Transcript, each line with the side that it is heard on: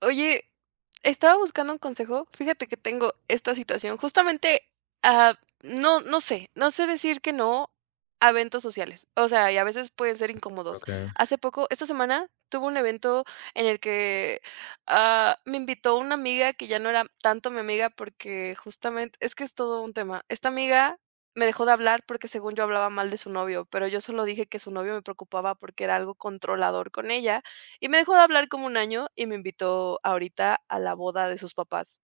right: Oye, estaba buscando un consejo. Fíjate que tengo esta situación. Justamente, ah, no, no sé, no sé decir que no a eventos sociales. O sea, y a veces pueden ser incómodos.
left: Ok.
right: Hace poco, esta semana, tuve un evento en el que me invitó una amiga que ya no era tanto mi amiga porque justamente, es que es todo un tema. Esta amiga me dejó de hablar porque según yo hablaba mal de su novio, pero yo solo dije que su novio me preocupaba porque era algo controlador con ella y me dejó de hablar como un año y me invitó ahorita a la boda de sus papás.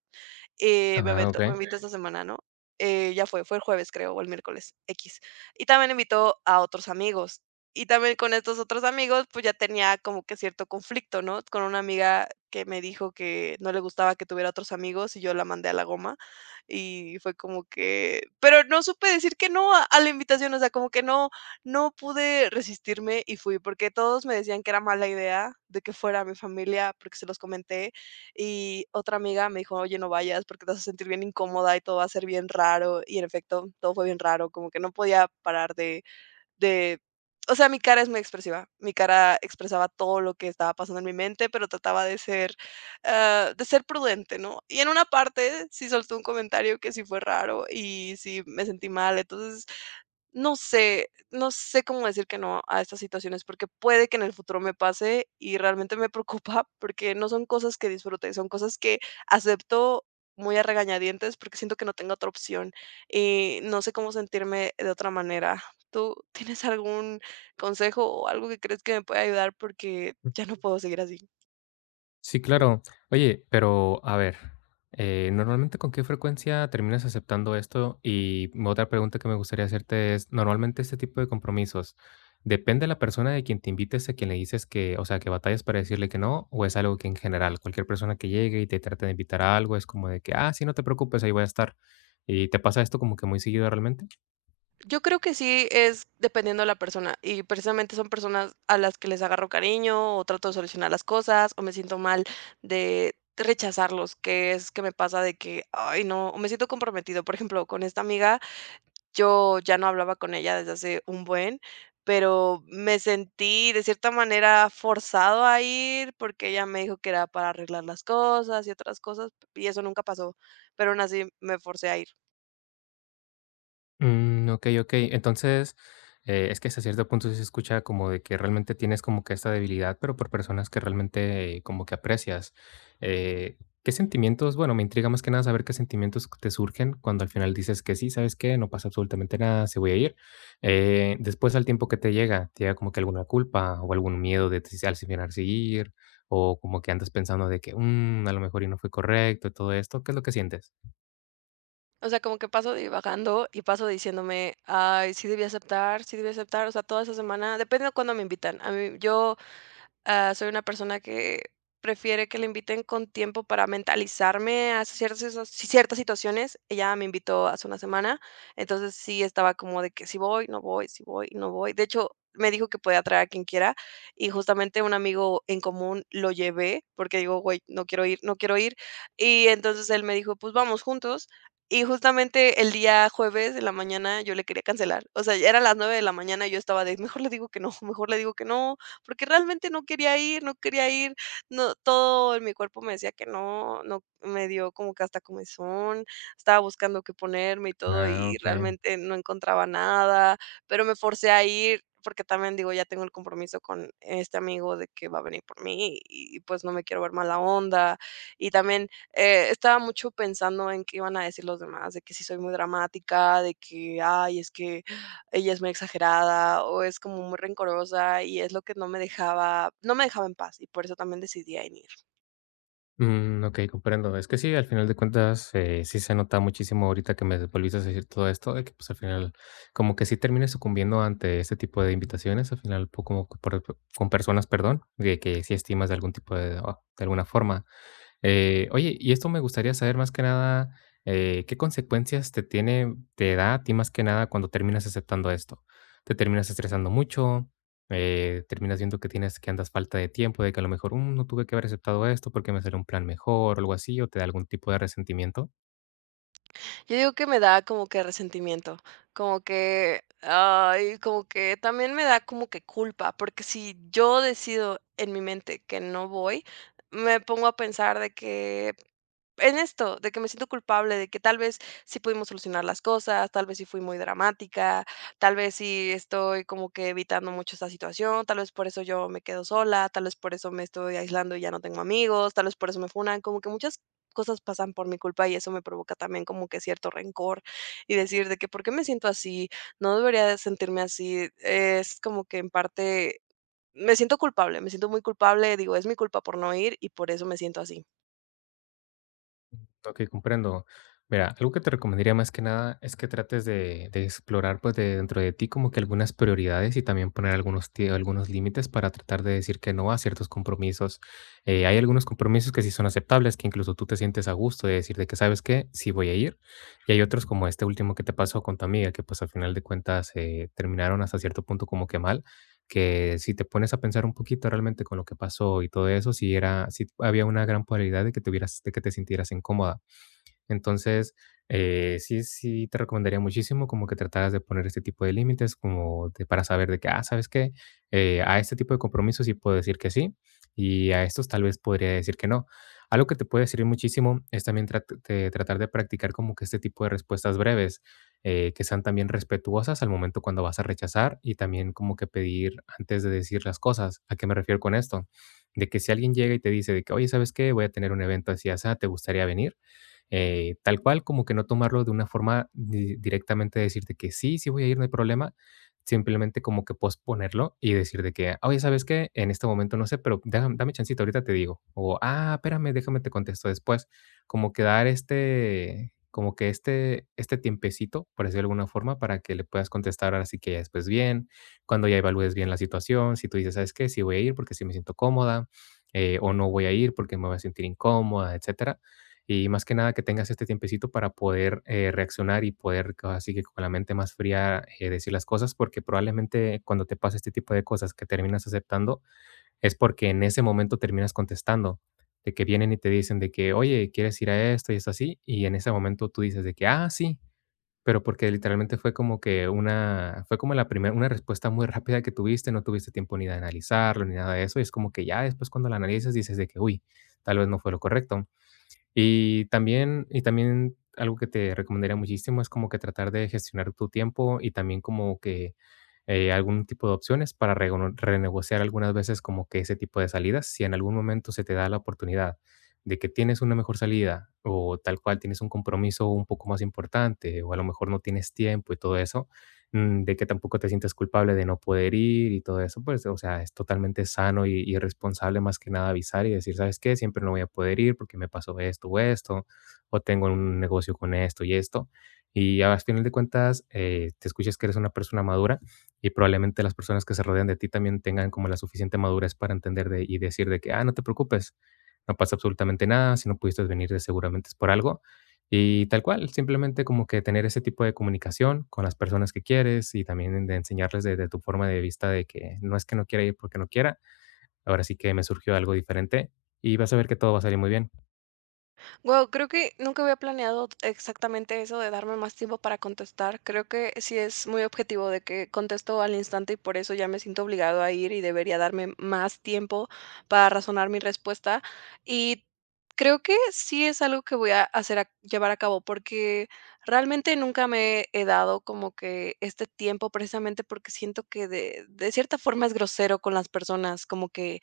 right: Me
left: Ajá,
right: aventó me
left: okey.
right: invitó esta semana, ¿no? Ya fue el jueves, creo, o el miércoles, x. Y también invitó a otros amigos. Y también con estos otros amigos, pues, ya tenía como que cierto conflicto, ¿no? Con una amiga que me dijo que no le gustaba que tuviera otros amigos, y yo la mandé a la goma, y fue como que pero no supe decir que no a la invitación, o sea, como que no no pude resistirme y fui, porque todos me decían que era mala idea de que fuera mi familia, porque se los comenté. Y otra amiga me dijo: "Oye, no vayas porque te vas a sentir bien incómoda y todo va a ser bien raro". Y en efecto, todo fue bien raro, como que no podía parar de o sea, mi cara es muy expresiva. Mi cara expresaba todo lo que estaba pasando en mi mente, pero trataba de ser, de ser prudente, ¿no? Y en una parte sí soltó un comentario que sí fue raro y sí me sentí mal. Entonces, no sé, no sé cómo decir que no a estas situaciones, porque puede que en el futuro me pase y realmente me preocupa porque no son cosas que disfrute, son cosas que acepto muy a regañadientes porque siento que no tengo otra opción y no sé cómo sentirme de otra manera. ¿Tú tienes algún consejo o algo que crees que me puede ayudar? Porque
left: Mm,
right: ya no puedo seguir así.
left: sí, claro. Oye, pero a ver, ¿normalmente con qué frecuencia terminas aceptando esto? Y otra pregunta que me gustaría hacerte es, normalmente este tipo de compromisos, ¿depende la persona de quien te invites, a quien le dices que, o sea, que batallas para decirle que no, o es algo que en general cualquier persona que llegue y te trate de invitar a algo es como de que: "Ah, sí, no te preocupes, ahí voy a estar"? ¿Y te pasa esto como que muy seguido realmente?
right: Yo creo que sí es dependiendo de la persona, y precisamente son personas a las que les agarro cariño, o trato de solucionar las cosas, o me siento mal de rechazarlos, que es que me pasa de que, ay, no, o me siento comprometido. Por ejemplo, con esta amiga, yo ya no hablaba con ella desde hace un buen, pero me sentí de cierta manera forzado a ir porque ella me dijo que era para arreglar las cosas y otras cosas, y eso nunca pasó, pero aún así me forcé a ir.
left: Mm, okey, okey. Entonces, es que hasta cierto punto sí se escucha como de que realmente tienes como que esta debilidad, pero por personas que realmente como que aprecias. Eh, ¿Qué sentimientos? Bueno, me intriga más que nada saber qué sentimientos te surgen cuando al final dices que sí, ¿sabes qué? No pasa absolutamente nada, se voy a ir. Después al tiempo que ¿te llega como que alguna culpa o algún miedo de si al si final seguir? O como que andas pensando de que, a lo mejor y no fue correcto, todo esto, ¿qué es lo que sientes?
right: O sea, como que paso divagando y paso diciéndome: "Ay, sí debí aceptar, sí debí aceptar". O sea, toda esa semana, depende de cuándo me invitan. A mí yo soy una persona que prefiere que le inviten con tiempo para mentalizarme a ciertas situaciones. Ella me invitó hace una semana, entonces sí estaba como de que si voy, no voy, si voy, no voy. De hecho, me dijo que podía traer a quien quiera y justamente un amigo en común lo llevé porque digo, güey, no quiero ir, no quiero ir. Y entonces él me dijo, pues vamos juntos. Y justamente el día jueves de la mañana yo le quería cancelar. O sea, ya eran las nueve de la mañana y yo estaba de, mejor le digo que no, mejor le digo que no porque realmente no quería ir, no quería ir, no, todo en mi cuerpo me decía que no, no, me dio como que hasta comezón, estaba buscando qué ponerme y todo
left: Ah,
right: y
left: okey.
right: realmente no encontraba nada, pero me forcé a ir porque también digo, ya tengo el compromiso con este amigo de que va a venir por mí y pues no me quiero ver mala onda. Y también estaba mucho pensando en qué iban a decir los demás, de que sí soy muy dramática, de que, ay, es que ella es muy exagerada o es como muy rencorosa y es lo que no me dejaba en paz y por eso también decidí a.
left: Mm, ok, comprendo. Es que sí, al final de cuentas, sí se nota muchísimo ahorita que me volviste a decir todo esto, de que pues al final, como que sí termines sucumbiendo ante este tipo de invitaciones, al final, como que con personas, perdón, de que sí estimas de algún tipo de, o de alguna forma. Oye, y esto me gustaría saber más que nada, ¿qué consecuencias te tiene, te da a ti más que nada cuando terminas aceptando esto? ¿Te terminas estresando mucho? Termina siendo que tienes que andas falta de tiempo, de que a lo mejor "Mm, no tuve que haber aceptado esto porque me salió un plan mejor o algo así", o te da algún tipo de resentimiento.
right: Yo digo que me da como que resentimiento, como que, ay, como que también me da como que culpa, porque si yo decido en mi mente que no voy, me pongo a pensar de que en esto, de que me siento culpable, de que tal vez sí pudimos solucionar las cosas, tal vez sí fui muy dramática, tal vez sí estoy como que evitando mucho esta situación, tal vez por eso yo me quedo sola, tal vez por eso me estoy aislando y ya no tengo amigos, tal vez por eso me funan, como que muchas cosas pasan por mi culpa y eso me provoca también como que cierto rencor y decir de que por qué me siento así, no debería de sentirme así. Es como que en parte me siento culpable, me siento muy culpable, digo, es mi culpa por no ir y por eso me siento así.
left: Ok, comprendo. Mira, algo que te recomendaría más que nada es que trates de explorar pues de dentro de ti como que algunas prioridades y también poner algunos, algunos límites para tratar de decir que no a ciertos compromisos. Hay algunos compromisos que sí son aceptables, que incluso tú te sientes a gusto de decir de que sabes que sí voy a ir. Y hay otros como este último que te pasó con tu amiga, que pues al final de cuentas terminaron hasta cierto punto como que mal, que si te pones a pensar un poquito realmente con lo que pasó y todo eso, si era, si había una gran probabilidad de que te hubieras, de que te sintieras incómoda. Entonces, sí, sí te recomendaría muchísimo como que trataras de poner este tipo de límites, para saber de que, ah, ¿sabes qué? A este tipo de compromisos sí puedo decir que sí y a estos tal vez podría decir que no. Algo que te puede servir muchísimo es también trat- de tratar de practicar como que este tipo de respuestas breves, que sean también respetuosas al momento cuando vas a rechazar y también como que pedir antes de decir las cosas. ¿A qué me refiero con esto? De que si alguien llega y te dice de que, oye, ¿sabes qué? Voy a tener un evento así, así, ¿te gustaría venir? Tal cual, como que no tomarlo de una forma directamente decirte que sí, sí voy a ir, no hay problema, simplemente como que posponerlo y decir de que, oye, ¿sabes qué? En este momento no sé, pero dame chancita, ahorita te digo. O, espérame, déjame te contesto después. Como que dar este, como que este tiempecito, por decirlo de alguna forma, para que le puedas contestar ahora sí que ya después bien, cuando ya evalúes bien la situación, si tú dices, ¿sabes qué? Sí voy a ir porque sí me siento cómoda, o no voy a ir porque me voy a sentir incómoda, etcétera, y más que nada que tengas este tiempecito para poder reaccionar y poder así que con la mente más fría decir las cosas, porque probablemente cuando te pasa este tipo de cosas que terminas aceptando es porque en ese momento terminas contestando, de que vienen y te dicen de que, oye, ¿quieres ir a esto y es así? Y en ese momento tú dices de que, ah, sí, pero porque literalmente fue como que una, fue como la primera, una respuesta muy rápida que tuviste, no tuviste tiempo ni de analizarlo ni nada de eso, y es como que ya después cuando la analizas dices de que, uy, tal vez no fue lo correcto. Y también algo que te recomendaría muchísimo es como que tratar de gestionar tu tiempo y también como que, algún tipo de opciones para rego renegociar algunas veces como que ese tipo de salidas. Si en algún momento se te da la oportunidad de que tienes una mejor salida o tal cual tienes un compromiso un poco más importante, o a lo mejor no tienes tiempo y todo eso, de que tampoco te sientes culpable de no poder ir y todo eso, pues, o sea, es totalmente sano y responsable más que nada avisar y decir, ¿sabes qué? Siempre no voy a poder ir porque me pasó esto o esto, o tengo un negocio con esto y esto. Y al final de cuentas, te escuchas que eres una persona madura y probablemente las personas que se rodean de ti también tengan como la suficiente madurez para entender y decir de que, ah, no te preocupes, no pasa absolutamente nada, si no pudiste venir de seguramente es por algo y tal cual, simplemente como que tener ese tipo de comunicación con las personas que quieres y también de enseñarles desde tu forma de vista de que no es que no quiera ir porque no quiera, ahora sí que me surgió algo diferente y vas a ver que todo va a salir muy bien.
right: Wow, creo que nunca había planeado exactamente eso de darme más tiempo para contestar. Creo que sí es muy objetivo de que contesto al instante y por eso ya me siento obligado a ir y debería darme más tiempo para razonar mi respuesta. Y creo que sí es algo que voy a hacer a llevar a cabo porque realmente nunca me he dado como que este tiempo precisamente porque siento que de cierta forma es grosero con las personas, como que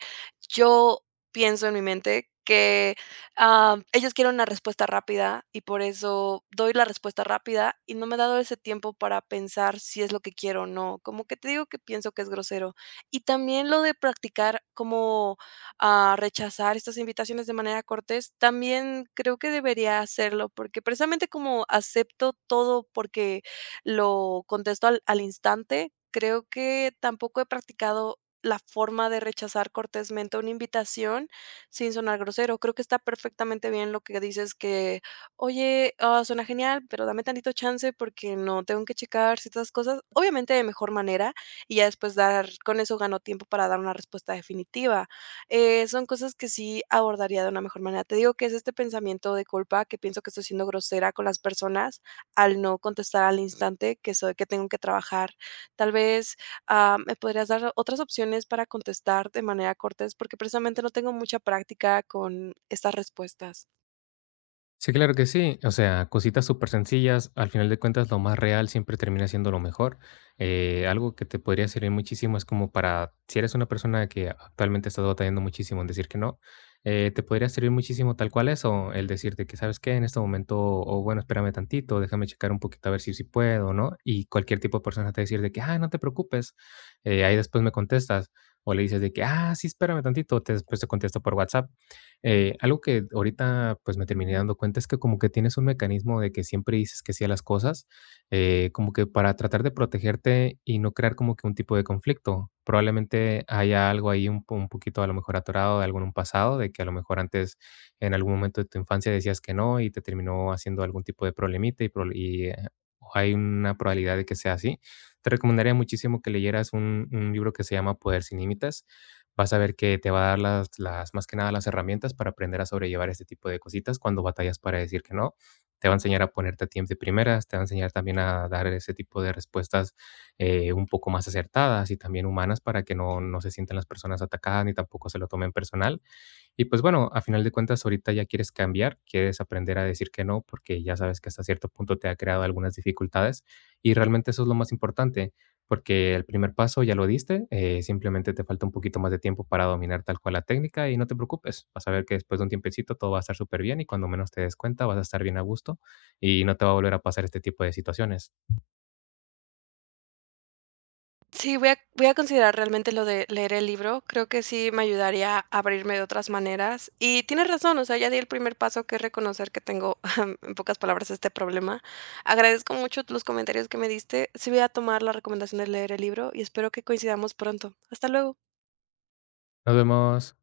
right: yo pienso en mi mente que ellos quieren una respuesta rápida y por eso doy la respuesta rápida y no me he dado ese tiempo para pensar si es lo que quiero o no. Como que te digo que pienso que es grosero. Y también lo de practicar como rechazar estas invitaciones de manera cortés, también creo que debería hacerlo porque precisamente como acepto todo porque lo contesto al instante, creo que tampoco he practicado la forma de rechazar cortésmente una invitación sin sonar grosero. Creo que está perfectamente bien lo que dices que, oye, suena genial, pero dame tantito chance porque no tengo que checar ciertas cosas, obviamente de mejor manera, y ya después dar, con eso gano tiempo para dar una respuesta definitiva. Son cosas que sí abordaría de una mejor manera. Te digo que es este pensamiento de culpa que pienso que estoy siendo grosera con las personas al no contestar al instante que soy, que tengo que trabajar. Tal vez ¿me podrías dar otras opciones para contestar de manera cortés? Porque precisamente no tengo mucha práctica con estas respuestas.
left: Sí, claro que sí. O sea, cositas súper sencillas. Al final de cuentas, lo más real siempre termina siendo lo mejor. Algo que te podría servir muchísimo es como para, si eres una persona que actualmente estás batallando muchísimo en decir que no, te podría servir muchísimo tal cual eso, el decirte que, ¿sabes qué? En este momento, o bueno, espérame tantito, déjame checar un poquito a ver si, si puedo, ¿no? Y cualquier tipo de persona te va a decir de que, ah, no te preocupes. Ahí después me contestas. O le dices de que, ah, sí, espérame tantito, después te contesto por WhatsApp. Algo que ahorita, pues, me terminé dando cuenta es que como que tienes un mecanismo de que siempre dices que sí a las cosas, como que para tratar de protegerte y no crear como que un tipo de conflicto. Probablemente haya algo ahí un poquito a lo mejor atorado de algún un pasado, de que a lo mejor antes en algún momento de tu infancia decías que no y te terminó haciendo algún tipo de problemita y, hay una probabilidad de que sea así. Te recomendaría muchísimo que leyeras un libro que se llama Poder sin Límites. Vas a ver que te va a dar las más que nada las herramientas para aprender a sobrellevar este tipo de cositas cuando batallas para decir que no. Te va a enseñar a ponerte a tiempo de primeras, te va a enseñar también a dar ese tipo de respuestas, un poco más acertadas y también humanas para que no se sientan las personas atacadas ni tampoco se lo tomen personal. Y pues bueno, a final de cuentas, ahorita ya quieres cambiar, quieres aprender a decir que no, porque ya sabes que hasta cierto punto te ha creado algunas dificultades y realmente eso es lo más importante, porque el primer paso ya lo diste, simplemente te falta un poquito más de tiempo para dominar tal cual la técnica y no te preocupes, vas a ver que después de un tiempecito todo va a estar súper bien y cuando menos te des cuenta vas a estar bien a gusto y no te va a volver a pasar este tipo de situaciones.
right: Sí, voy a considerar realmente lo de leer el libro. Creo que sí me ayudaría a abrirme de otras maneras. Y tienes razón, o sea, ya di el primer paso, que es reconocer que tengo, en pocas palabras, este problema. Agradezco mucho los comentarios que me diste. Sí voy a tomar la recomendación de leer el libro y espero que coincidamos pronto. Hasta luego.
left: Nos vemos.